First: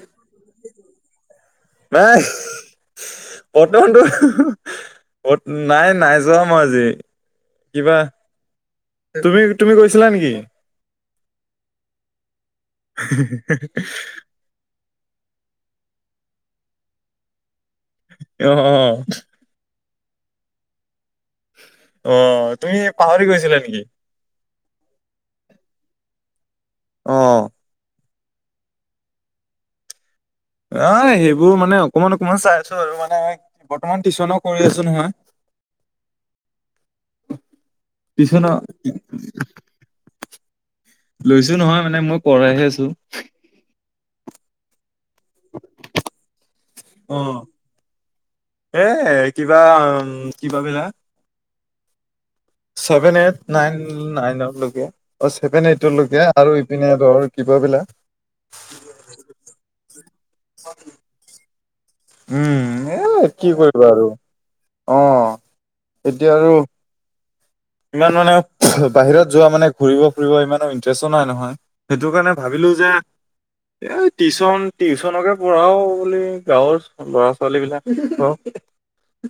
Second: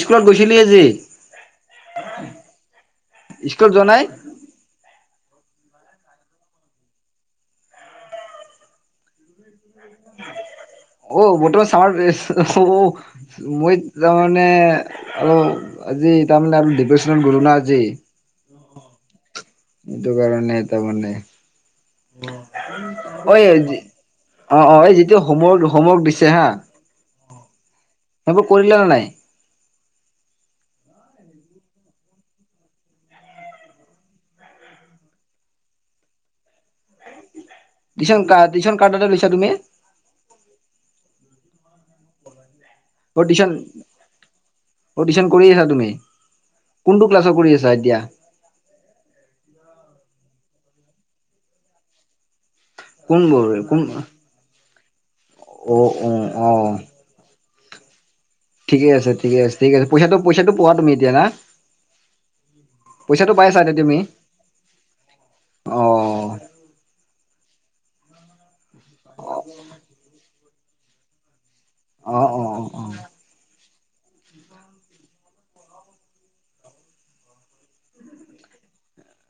স্কুলত গৈছিলি আজি? স্কুলত যোৱা নাই বৰ্তমানটো বত, নাই, নাই যোৱা মই আজি। কিবা তুমি, তুমি গৈছিলা নেকি? অ, বৰ্তমান চামাৰ [unintelligible] চও মই জামান মানে অলপ আজি তাৰমানে ডিপ্ৰেশ্যনত গ'লো না আজি। অ', অ'। এইটো কাৰণে তাৰমানে। অ', তুমি পাহৰি ঐ গৈছিলা নেকি? অ', অ'। এই যিটো হোমৱৰ্ক, হোমৱৰ্ক দিছে হা। অ সেইবোৰ কৰিলানে নাই? অ', সেইবোৰ মানে অকমান, অকমান চাই আছো আৰু মানে বৰ্তমান টিউশ্যনও কৰি আছো নহয়। টিউচন কা তিচনো টিউচন কাৰ তাতে লৈছা তুমি লৈছো নহয়, মানে মই কৰাইহে আছোঁ। অ', টিশ্যন, অ', টিশ্যন কৰি আছা তুমি? কোনটো অ ক্লাছৰ কৰি আছা এতিয়া? এ কিবা কিবা বিলাক ছেভেন, এইট, কোনবোৰ নাইন, কোন নাইনক লৈকে, অ', ছেভেন, এইট অ লৈকে অ আৰু ইপিনে ধৰ কিবা বিলাক। ঠিকে আছে। ঠিকে আছে। ঠিক আছে। পইচাটো, পইচাটো পোৱা তুমি এতিয়া না? উম এ পইচাটো পাই কি আছা এতিয়া কৰিবা তুমি? আৰু অ এতিয়া অ'। আৰু ইমান মানে, বাহিৰত যোৱা মানে ঘুৰিব, ফুৰিব ইমানো ইন্টাৰেষ্টো নাই নহয়। সেইটোৰ অ কাৰণে অ অ ভাবিলোঁ অ যে এই টিউশচন, টিউশচনকে পঢ়াও বুলি গাঁৱৰ। ল'ৰা-ছোৱালী বিলাকক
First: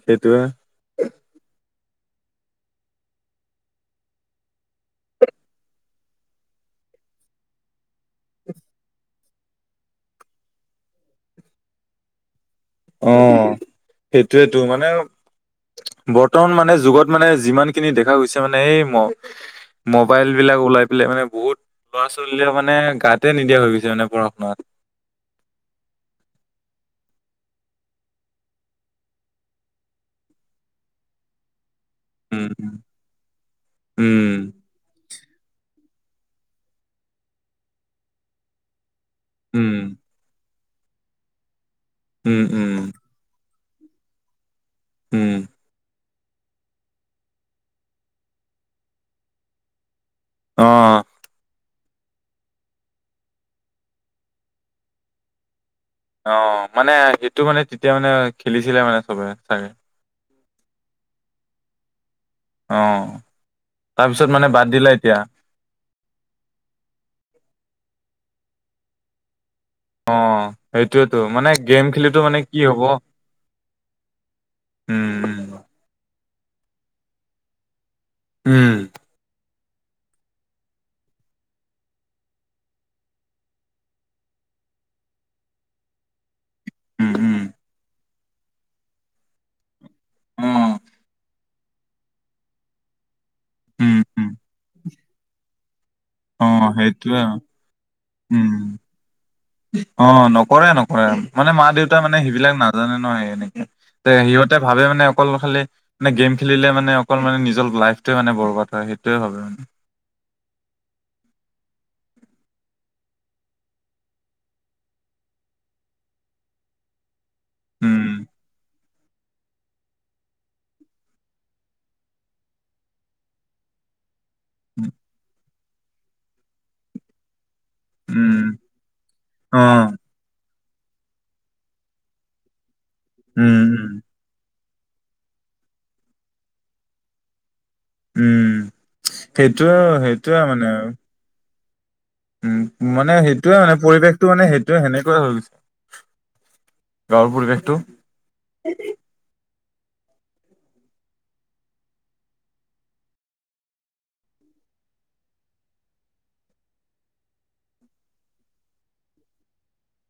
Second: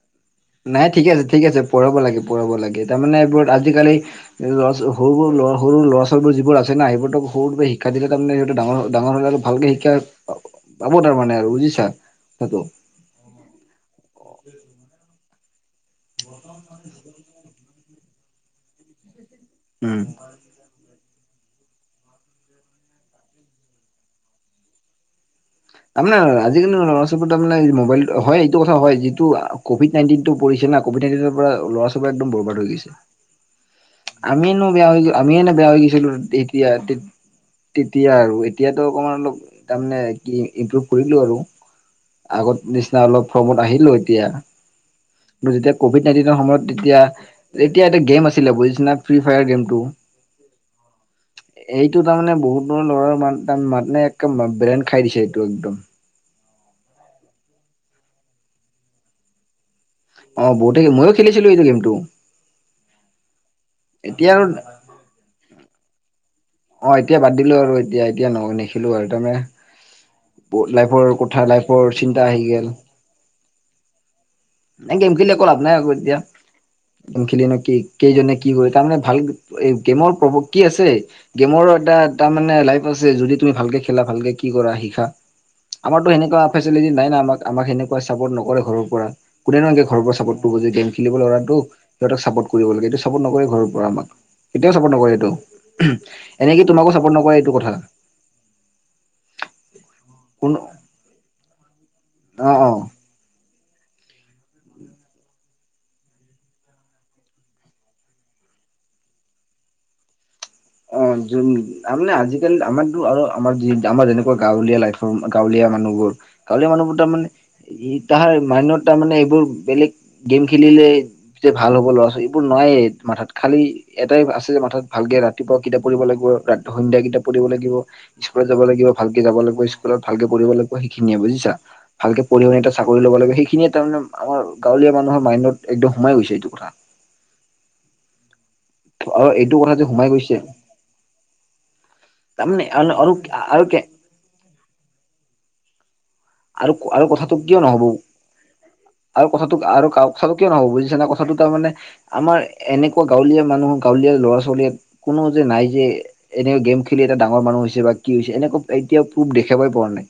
সেইটোয়ে। নাই, ঠিকে আছে। ঠিক আছে। পঢ়াব লাগে, পঢ়াব লাগে। তাৰমানে এইবোৰত আজিকালি লৰা ছ সৰু সৰু লৰা সৰু লৰা ছোৱালীবোৰ যিবোৰ আছে না সেইবোৰতো সৰুতে শিক শিক্ষা দিলে তাৰমানে সিহঁতে ডাঙৰ ডাঙৰ হলে আৰু ভালকে শিক্ষা পাব তাৰ মানে আৰু বুজিছা সেইটো। অ', সেইটোয়েতো মানে বৰ্তমান মানে যুগত মানে যিমান যি দেখা গৈছে মানে এই উম মবাইল এইবিলাক ওলাই পেলাই মানে বহুত ল'ৰা ছোৱালীয়ে মানে গাতে নিদিয়া হৈ গৈছে মানে পঢ়া শুনা আপোনাৰ আজিকালি ল'ৰা ছোৱালী তাৰ মানে মবাইল হয় এইটো কথা হয় যিটো কভিড নাইনটিনটো পৰিছে না কভিড [unintelligible] পৰা লৰা ছোৱালীবোৰ একদম বৰবাদ হৈ গৈছে। উম উম আমিনো বেয়া হৈ যা আমি এনে বেয়া হৈ গৈছিলো এতিয়া তেতিয়া আৰু এতিয়াতো অকণমান অলপ উম তাৰমানে কি ইম্প্ৰুভ কৰিলো আৰু উম আগত উম নিচিনা অলপ। ফ্ৰমত আহিলো এতিয়া উম কিন্তু যেতিয়া কভিড এদিনৰ সময়ত তেতিয়া, তেতিয়া এটা গেম আছিলে বুজিছে না ফ্ৰী ফায়াৰ গেমটো অ। এইটো তাৰমানে বহুত বহুত ল'ৰা মান তাৰমানে এক ব্ৰেন খাই দিছে এইটো একদম। অ', মানে সেইটো মানে তেতিয়া মানে খেলিছিলে মানে চবে ছাগে। অ', বহুতে ময়ো খেলিছিলোঁ এইটো গেমটো। অ', এতিয়া তাৰপিছত আৰু মানে বাদ দিলা এতিয়া? অ', এতিয়া বাদ দিলো আৰু এতিয়া এতিয়া নহ নেখেলোঁ আৰু অ তাৰমানে লাইফৰ সেইটোয়েতো কথা মানে গেম লাইফৰ খেলিতো চিন্তা মানে আহি কি গেল। হব এ গেম উম খেলি একো লাভ নাই আৰু এতিয়া গেম খেলি নু কি কেইজনে কি কৰে উম তাৰমানে ভাল এই গেমৰ প্ৰভাৱ কি আছে? গেমৰো এটা তাৰ মানে লাইফ আছে যদি তুমি ভালকে খেলা ভালকে কি কৰা শিকা আমাৰতো সেনেকুৱা ফেচিলিতি নাই উম না উম আমাক আমাক সেনেকুৱা চাপৰ্ট নকৰে ঘৰৰ পৰা। কোনেনো এনকে ঘৰৰ পৰা ছাপৰ্ট উম অ কৰিব যে গেম খেলিব ল'ৰাটো, সিহঁতক ছাপৰ্ট কৰিব লাগে এইটো ছাপৰ্ট নকৰে ঘৰৰ পৰা উম আমাক। উম কেতিয়াও ছাপৰ্ট নকৰে এইটো অ এনেকে তোমাকো ছাপৰ্ট সেইটোয়ে নকৰে এইটো কথা। উম, অ', কোন নকৰে নকৰে মানে মা দেউতা মানে সেইবিলাক অ', অ'। নাজানে ন' সেই এনেকে তে সিহঁতে ভাবে মানে অকল খালি মানে গেম খেলিলে মানে অকল মানে নিজৰ লাইফটোৱে মানে বৰবাত হয় সেইটোৱে ভাবে মানে। অ', যোন তাৰমানে আজিকালি আমাৰতো আৰু আমাৰ যি আমাৰ যেনেকুৱা গাঁৱলীয়া লাইফৰ গাঁৱলীয়া মানুহবোৰ গাঁৱলীয়া মানুহবোৰ তাৰমানে উম তাহাৰ মাইণ্ডত তাৰমানে এইবোৰ বেলেগ গেম খেলিলে যে ভাল হ'ব ল'ৰা ছোৱীবোৰ নায়েই মাথাত খালি এটাই আছে যে মাথাত ভালকে ৰাতিপুৱা কিতাপ পঢ়িব লাগিব ৰা সন্ধিয়া কিতাপ পঢ়িব লাগিব। উম স্কুলত যাব লাগিব ভালকে যাব অ লাগব' স্কুল ভালকে পঢ়িব লাগব' সেইখিনিয়ে বুজিছা ভালকে পঢ়িব চাকৰি ল'ব লাগে উম সেইখিনিয়ে তাৰমানে উম আমাৰ গাঁৱলীয়া মানুহৰ মাইণ্ডত একদম সোমাই গৈছে এইটো কথা। উম, আৰু এইটো সেইটো কথা যে সোমাই গৈছে সেইটোয়ে মানে আৰু উম, তাৰমানে আৰু মানে সেইটোয়ে মানে আৰু পৰিৱেশটো মানে সেইটোয়ে সেনেকুৱাই হৈ গৈছে। আৰু আৰু গাঁৱৰ কথাটো কিয় পৰিৱেশটো নহব? আৰু কথাটো আৰু কথাটো কিয় নহ'ব বুজিছা নে কথাটো তাৰ মানে আমাৰ এনেকুৱা গাঁৱলীয়া মানুহৰ গাঁৱলীয়া ল'ৰা ছোৱালীয়ে কোনো যে নাই যে এনে গেম খেলি এটা ডাঙৰ মানুহ হৈছে বা, কি হৈছে এনেকুৱা এতিয়া প্ৰুভ দেখাবই পোৱা নাই।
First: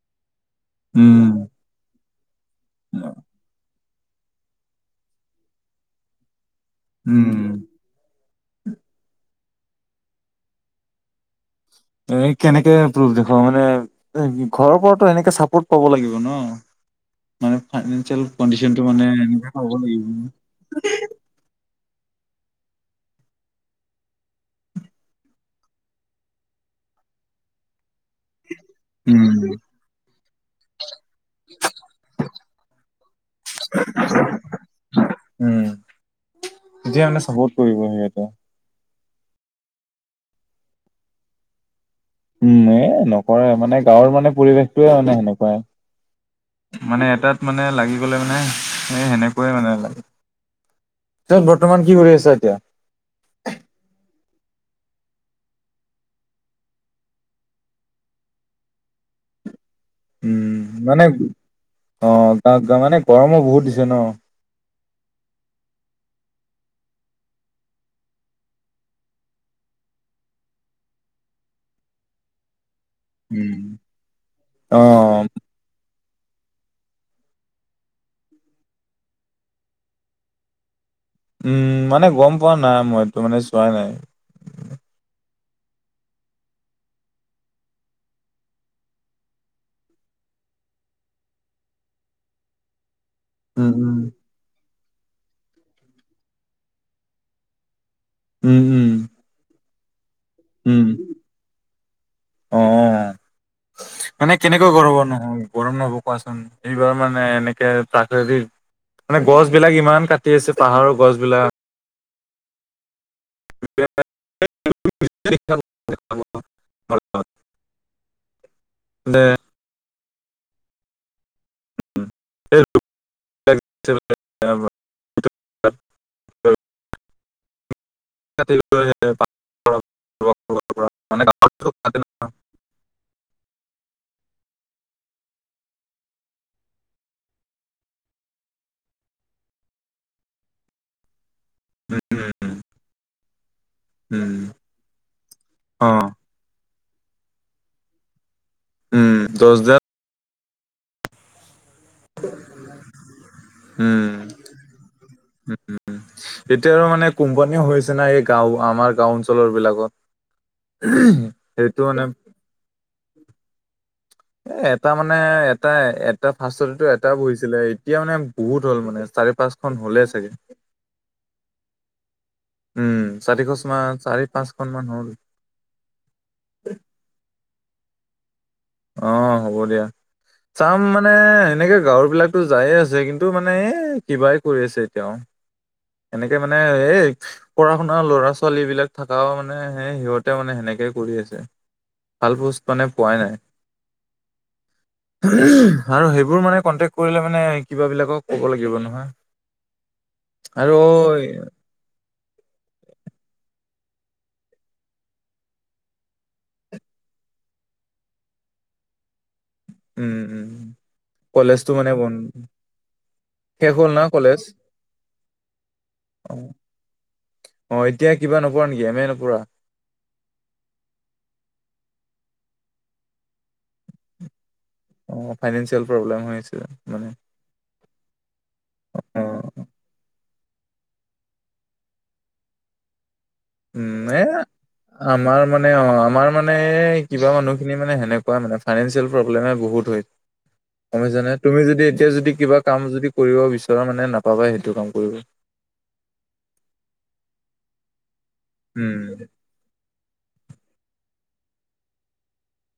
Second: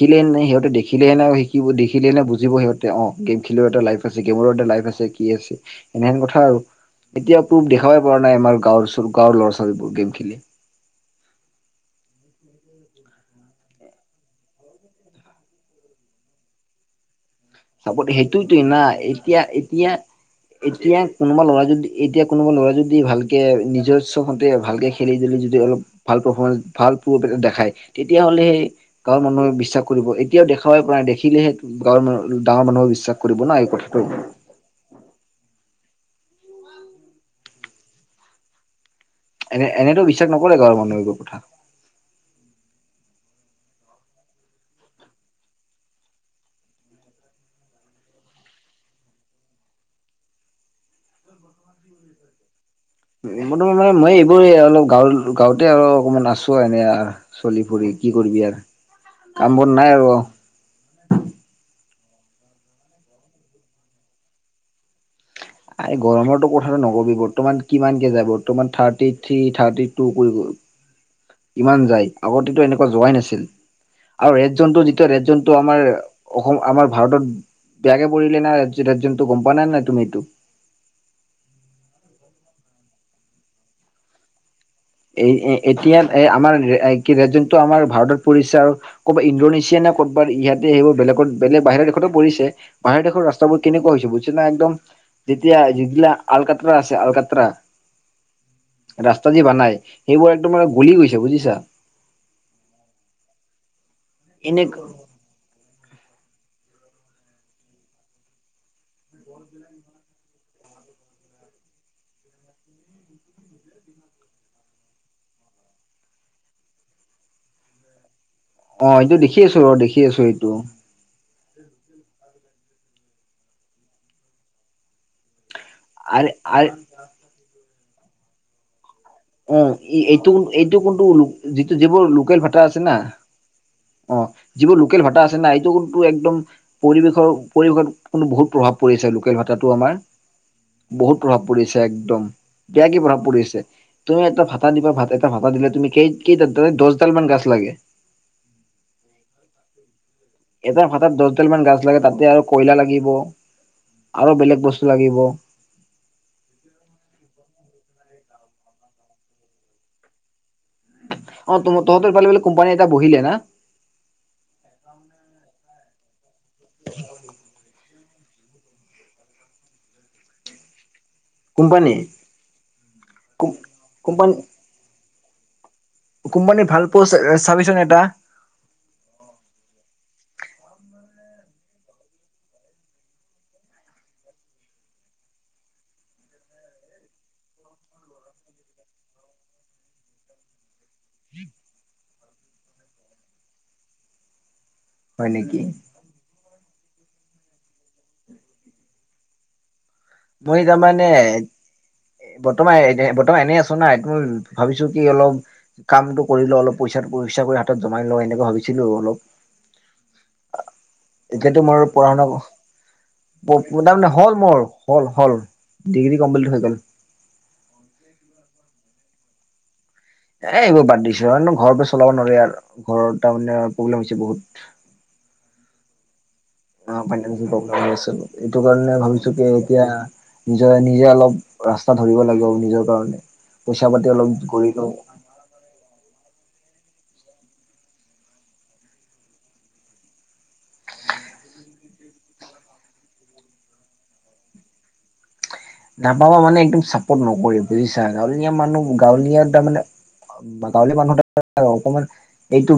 শিকিলে সিহঁতে দেখিলে নে উম শিকিব দেখিলে না বুজিব সিহঁতে অ', গেম খেলিও এটা লাইফ আছে গেমৰো এটা লাইফ আছে কি আছে এনেহেন কথা আৰু এতিয়া উম প্ৰুফ দে দেখাবই পাৰা নাই আমাৰ গাঁৱৰ গাঁৱৰ ছোৱালীবোৰ গেম খেলি এই কেনেকে প্ৰুফ দেখুৱাও মানে এ, ঘৰৰ পৰাতো এনেকে চাপৰ্ট পাব লাগিব ন মানে চাপত ফাইনেন্সিয়েল সেইটোয়েটোয়ে না কণ্ডিচনটো মানে এতিয়া এনেকে পাব এতিয়া লাগিব এতিয়া কোনোবা ল'ৰাই যদি এতিয়া কোনোবা ল'ৰাই যদি ভালকে নিজশ্ব ভন্তে ভালকে খেলি জুলি যুদি অলপ ভাল পৰ্ফমেন ভাল প্ৰুফ এটা দেখায় তেতিয়াহ'লেহে গাঁৱৰ উম মানুহে বিশ্বাস কৰিব এতিয়াও দেখাৱাই পাৰা না দেখিলেহে টো গাঁৱৰ মানু ডাঙ মানুহে বিশ্বাস কৰিব না এই কথাটো। উম, এতিয়া মানে চাপৰ্ট কৰিব সিহঁতে। এনে এনেটো বিশ্বাস নকৰে গাঁৱৰ মানুহে এইবোৰ কথা। উম এ, নকৰে মানে গাঁৱৰ মানে পৰিৱেশটোয়ে মানে সেনেকুৱা। মানে এটাত মানে লাগি গ'লে মানে, এই সেনেকুৱাই মানে লাগে। ত' বৰ্তমান কি কৰি আছা এতিয়া? বৰ্তমান মানে মই এইবোৰে অলপ গাঁৱল গাঁৱতে আৰু অকমান আছোঁ এনে আ। চলি ফুৰি কি কৰিবি আৰু কাম বন নাই আৰু উম মানে অ', গা গা মানে গৰমো বহুত দিছে ন। আৰে গৰমৰটো কথাটো নকবি বৰ্তমান কিমানকে যায় বৰ্তমান থাৰ্টি থ্ৰী, থাৰ্টি টু [unintelligible] ইমান যায় আগতেতো এনেকুৱা যোৱাই নাছিল উম আৰু ৰেড জনটো যেতিয়া অ ৰেড জন ত' আমাৰ অসম আমাৰ ভাৰতত বেয়াকে পৰিলে না ৰেডজো ৰেড জোনটো গম পোৱা নাই নি তুমি এইটো? উম, মানে গম পোৱা না মই এইটো মানে চোৱা নাই। এই এ, এতিয়া এ, আমাৰ [unintelligible] কি ৰেড জোনটো আমাৰ ভাৰতত পৰিছে আৰু কবা ইণ্ডোনেছিয়া নে কতবা ইয়াতে সেইবো বেলেগত বেলে বাহিৰ দেশতো পৰিছে বাহিৰ দেশৰ ৰাচ [unintelligible] বোৰ উম, উম, কেনেকুৱা হৈছে বুছ না একদম যেতিয়া যেগিলা আলকাত্ৰৰা আছে আলকাত্ৰৰা উম, উম, ৰাস্তা যি বানাই, সেইবোৰ একদম মানে উম, গলি গৈছে বুজিছা। অ', মানে এনে কেনেকৈ গৰ্ব নহয়? গৰম নহ'ব কোৱাচোন, এইবাৰ মানে এনেকে প্ৰাকৃতিক মানে গছ বিলাক ইমান কাটি আছে পাহাৰ গছ বিলাক। [unintelligible] [unintelligible] অ', এইটো দেখি আছোঁ বাৰু দেখি আছোঁ এইটো। [unintelligible] আৰে উম, আৰে [unintelligible] উ, ই এইটো এইটো কোনটো লো যিটো যিবোৰ লোকেল ভাটা আছে না অ', যিবো লোকেল ভাৰ্টা আছে না এইটো কিন্তু একদম পৰিৱেশৰ পৰিৱেশত কোনো বহুত প্ৰভাৱ পৰি আছে লোকেল ভাতাটো আমাৰ। বহুত প্ৰভাৱ পৰিছে উম, একদম কেয়াকে প্ৰভাৱ পৰিছে। তুমি উম, এটা ভাতা দিবা ভাত এটা ভাতা দিলে তুমি অ', কেই কেইটা দ দহডাল মান গাছ লাগে। উম, দচদা এটা ভাতাত দচডাল মান গাজ লাগে তাতে আৰু কয়লা লাগিব উম। আৰু বেলেগ বস্তু লাগিব। উম। এতিয়া আৰু মানে কোম্পানীও হৈছে না এই গাঁও আমাৰ গাঁও অঞ্চলৰ বিলাকত। অ', সেইটো তহঁ মানে তহঁতৰ ফালে বোলে কোম্পানী এটা বহিলে না? এ, এটা মানে এটাই এটা ফাষ্টত এটো এটা বহিছিলে এই তিয়া মানে বহুত হ'ল মানে চাৰি পাঁচখন হ'লেই চাগে। কোম্পানী উম চাৰিশচ মাহ কোম্পানী চাৰি পাঁচখন মান হ'ল। কোম্পানী ভাল পচ এ, চাবিচোন এটা। অ', হ'ব দিয়া। চাম মানে, এনেকে গাঁৱৰ বিলাকটো যায়ে আছে, কিন্তু মানে এ কিবাই কৰি আছে তেওঁ। এনেকে মানে এই পঢ়া শুনা ল'ৰা- ছোৱালী বিলাক থকাও মানে, সেই সিহঁতে মানে সেনেকে কৰি আছে। ভাল পোষ্ট মানে পোৱাই নাই। হয় নেকি ভাল আৰু সেইবোৰ মানে কণ্টেক্ট কৰিলে মানে, কিবাবিলাকক ক'ব লাগিব নহয়। মই আৰু তাৰমানে বৰ্তমান এ বৰ্তমান এনেই আছ না। মই ভাবিছো কি অলপ কামটো কৰি লওঁ, অলপ পইচাটো পইচাবোৰ কৰি হাতত জমাই লওঁ, এনেকা ভাবিছিলোঁ অলপ। উম- উম, এতিয়াতো কলেজটো মোৰ মানে বন্ধ পঢ়া মানে হ'ল মোৰ, হ'ল- হ'ল ডিগ্ৰী অ কমপ্লিট হৈ গ'ল। অ, ' এতিয়া কিবা নপঢ়া নেকি, এমে নপঢ়া? এ এইবোৰ বাদ দিছো আৰু। এনেও ঘৰৰ চলাব নোৱাৰে আৰু, ঘৰৰ তাৰ মানে প্ৰব্লেম হৈছে বহুত। অ, ফাইনেন্ঞ্চিয়েল প্ৰব্লেম হৈ আছে। অ, মানে ফাইনেঞ্চিয়েল প্ৰব্লেম হৈ আছে। এইটো কাৰণে অ ভাবিছো কি এতিয়া নিজৰ নিজে অলপ ৰাস্তা ধৰিব লাগিব, নিজৰ কাৰণে, পইচা উম পাতি এ অলপ গঢ়ি লওঁ। আমাৰ মানে অ, আমাৰ মানে কিবা মানুহখিনি মানে, সেনেকুৱাই মানে, ফাইনেন্ঞ্চিয়েল প্ৰব্লেমে বহুত হয়। গম পাইছানে? তুমি যদি এতিয়া যদি, কিবা কাম যদি, কৰিব বিচৰা মানে নাপাবাই, সেইটো কাম কৰিব। নাপাবা মানে একদম চাপৰ্ট নকৰেই, বুজিছা গাঁৱলীয়া মানুহ উম গাঁৱলীয়া তাৰমানে বা গাঁৱলীয়া মানুহ তাত অকমান এইটো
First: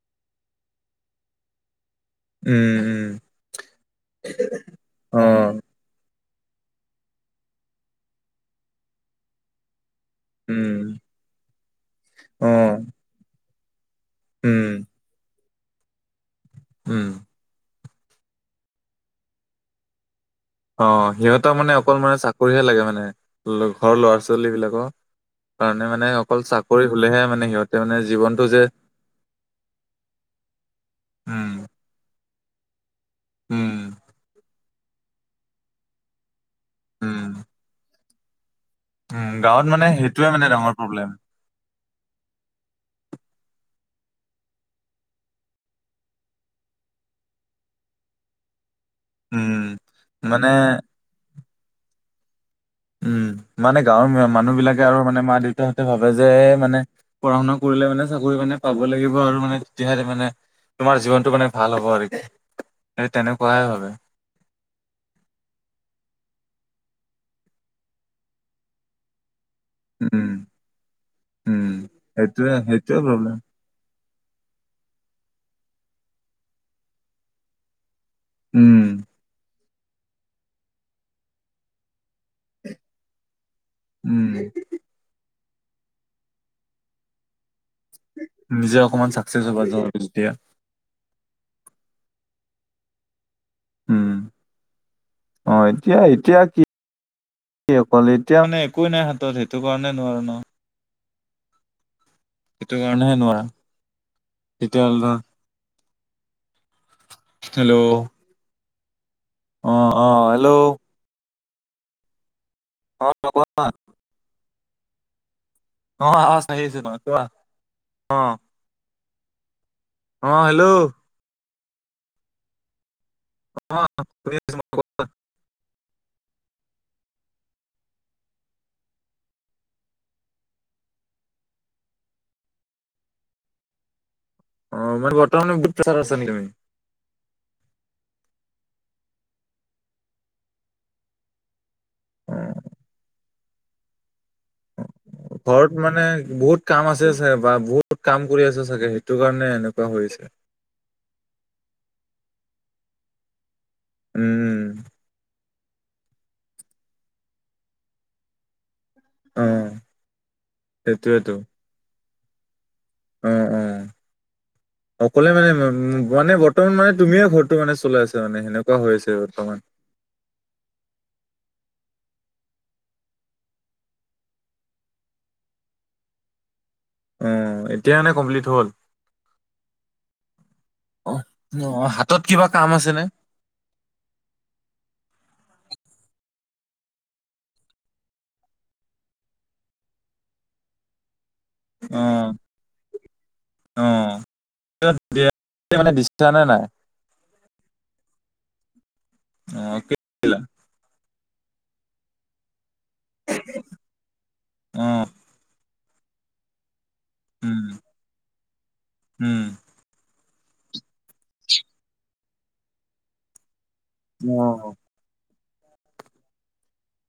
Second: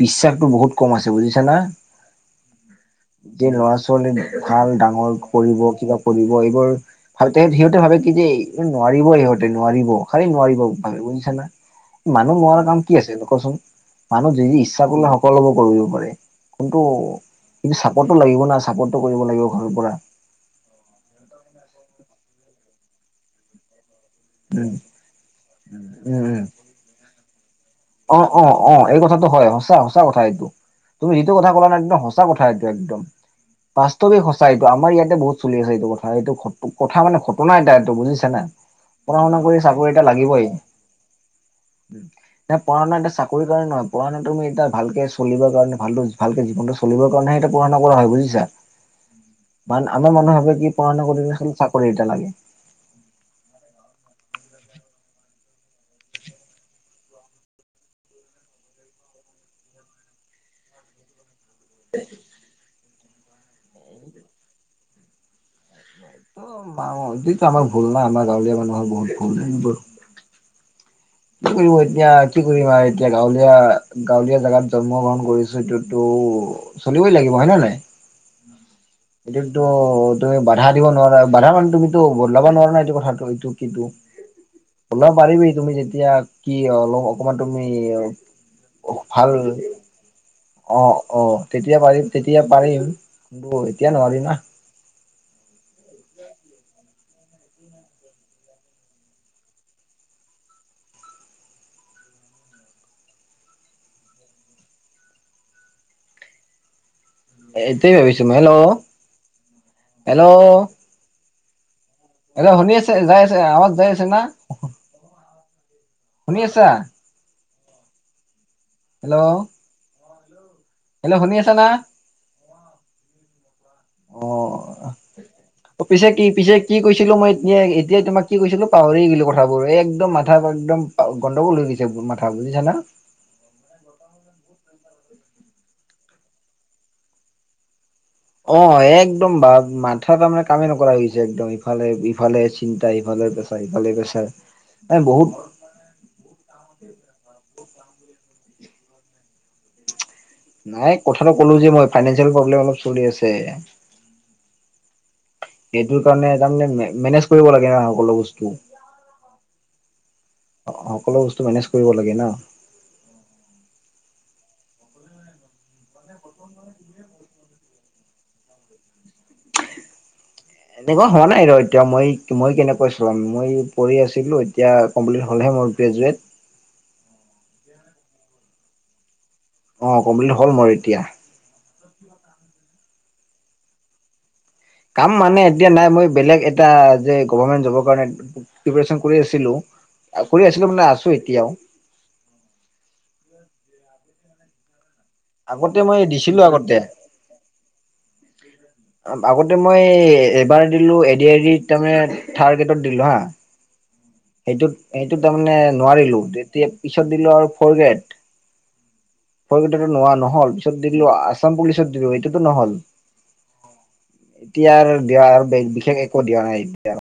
বিশ্বাসটো বহুত কম আছে, বুজিছা না? উম- উম। যি ল'ৰা- ছোৱালী ভাল, ডাঙৰ অ কৰিব, কিবা কৰিব, এইবোৰ আৰু তাতে সিহঁতে ভাবে কি যে, এই নোৱাৰিব সিহঁতে, নোৱাৰিব, খালি নোৱাৰিব, ভাবে উম বুজিছা না। মানুহ অ নোৱাৰা কাম কি আছে কচোন? মানুহ যি উম ইচ্ছা কৰিলে, সকলোবোৰ কৰিব পাৰে। কিন্তু- উম কিন্তু চাপৰ্টটো লাগিব না। চাপৰ্টটো কৰিব লাগিব ঘৰৰ পৰা। অ, সিহঁতক মানে অকল মানে, চাকৰিহে লাগে মানে, ঘৰৰ ল'ৰা- ছো ৱালী উম বিলাকৰ, কাৰণে মানে উম অকল উম চাকৰি হলেহে মানে সিহঁত অ- অ- অ, এই কথাটো হয়, সঁচা- সঁচা কথা এইটো তুমি যিটো কথা উম ক'লা না একদম সচ সঁচা কথা, এইটো একদম। উম। বাস্তৱিক সঁচা এইটো, আমাৰ ইয়াতে বহুত চলিছে এইটো কথা। এইটো কথা মানে, উম ঘটনা এটা এইটো বুজিছা না, পঢ়া উম শুনা কৰি গাঁৱত মানে চাকৰি এটা সেইটোৱে মানে লাগিবই। ডাঙৰ প্ৰব্লেম। নাই পঢ়া শুনা এতিয়া চাকৰি কাৰণে নহয়, পঢ়া শুনা তুমি এতিয়া ভালকে চলিবৰ কাৰণে, ভাল- ভালকে জীৱনটো চলি চলিব কাৰেনেহে এতিয়া পঢ়া শুনা কৰা হয়। বুজিছা? উম। মান আমাৰ মানে ভাবে কি পঢ়াশুনা কৰিলা চাকৰি এটা লাগে। উম, মানে গাঁৱৰ মানুহ বিলাকে আৰু মানে মা দেউতাহঁতে ভাবে যে, মানে পঢ়া শুনা কৰিলে মানে চাকৰি মানে পাবই লাগিব। আৰু মানে তেতিয়াহে মানে, তোমাৰ জীৱনটো মানে ভাল হ'ব আৰু কি। সেই তেনেকুৱাই ভাবে। ত, ' মা অতি আমাৰ ভুল না, আমাৰ গাঁৱলীয়া মানুহৰ বহুত ভুল। উম। কি উম কৰিব এতিয়া, কি সেইটোৱে কৰিম আৰু সেইটোৱে এতিয়া, প্ৰব্লেম গাঁৱলীয়া গাঁৱলীয়া জেগাত জন্ম গ্ৰহণ কৰিছো। এইটোতো চলিবই লাগিব হয় নে নাই? উম। এইটোতো তুমি বাধা দিব নোৱাৰা বাধা মানে তুমিতো বদলাব নোৱাৰা না এইটো কথাটো এইটো কিটো। উম। ওলাব পাৰিবি তুমি যেতিয়া কি অলপ অকমান তুমি নিজে অকমান ভাল চাকচেছ হ'বা যাওঁ আৰু যেতিয়া। অঁ-অঁ, তেতিয়া পাৰিম, তেতিয়া পাৰিম কিন্তু এতিয়া নোৱাৰিম না। অঁ! এতিয়া-এতিয়া কি কি অকল এতিয়া মানে একোৱেই নাই হাতত সেইটো কাৰণে নোৱাৰো ন। সেইটো কাৰণেহে নোৱাৰা তেতিয়াহ'লে ধৰ হেল্ল' এইটোৱেই ভাবিছো মই। হেল্ল'! অ অ হেল্ল'! হেল্লো শুনি আছে? অ যাই আছে কোৱা। আৱাজ যাই আছে না? অঁ শুনি আৱাজ আছা আহি আছে তোমাৰ। কোৱা? অঁ! হেল্ল'! অঁ! হেল্ল'? হেল্ল' শুনি আছ না? অঁ! অ শুনি আছো মই। কোৱা। অ পিছে কি পিছে কি কৈছিলোঁ মই এতিয়া এতিয়াই তোমাক কি কৈছিলোঁ পাহৰি গলোঁ কথাবোৰ। এই একদম মাথা একদম অ! গণ্ডগোল হৈ গৈছে মাথা বুজিছা না? অঁ! মানে বৰ্তমান বহুত প্ৰেচাৰত আছা নেকি তুমি? অঁ একদম বা মাথা তাৰমানে কামে নকৰা হৈছে একদম। ইফালে, অ ইফালে চিন্তা, ইফালে পেছাৰ, সিফালে পেছাৰ এ বহুত ঘৰত মানে বহুত কাম আছে চা বা বহুত কাম কৰি আছে চাগে সেইটো কাৰণে এনেকুৱা হৈ আছে। নাই কথাটো ক'লো যে মই ফাইনেন্সিয়েল প্ৰব্লেম অলপ চলি আছে। উম। সেইটোৰ কাৰণে তাৰমানে মে-মেনেজ কৰিব লাগে অঁ সকলো বস্তু। অ সকলো সেইটোৱেতো বস্তু মেনেজ কৰিব লাগে না। উম-উম। অকলে মানে-মানে বৰ্তমান মানে তুমিয়ে ঘৰটো মানে চলাই আছা মানে সেনেকুৱা হৈ আছে বৰ্তমান? এনেকুৱা হোৱা নাই ৰ এতিয়া মই-মই কেনেকৈ চলাম মই পঢ়ি আছিলোঁ। এতিয়া কমপ্লিট হ'ল হে মোৰ গ্ৰেজুৱেট। উম! এতিয়া নে কমপ্লিট হ'ল? অঁ! কমপ্লিট হ'ল মোৰ এতিয়া। অঁ-অঁ! হাতত কিবা কাম আছে নে? কাম মানে এতিয়া নাই মই বেলেগ এটা যে গভমেন্ট জবৰ কাৰণে প্ৰিপেৰেচন কৰি আছিলোঁ। কৰি আছিলোঁ মানে আছোঁ এতিয়াও। অঁ! অঁ! [unintelligible] আগতে মানে মই দিছিলা দিছিলো নে নাই? আগতে আগতে অ মই কেলা এবাৰ দিলোঁ এডিআৰিড তাৰমানে থাৰ্ট গ্ৰেটত দিলোঁ হা। অ সেইটোত-সেইটোত তাৰমানে নোৱাৰিলোঁ তেতিয়া পিছত দিলো আৰু উম for grade. Um for grade সেইটোতো নোৱাৰা নহ'ল। পিছত দিলোঁ আছাম পুলিচত দিলোঁ এইটোটো নহ'ল। অ এতিয়াৰ দিয়াৰ বেগ বিশেষ একো দিয়া নাই এতিয়াৰ।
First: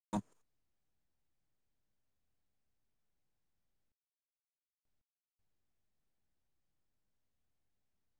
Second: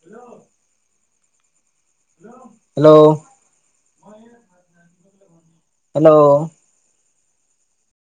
হেল্লো! হেল্ল'! হেল্ল'?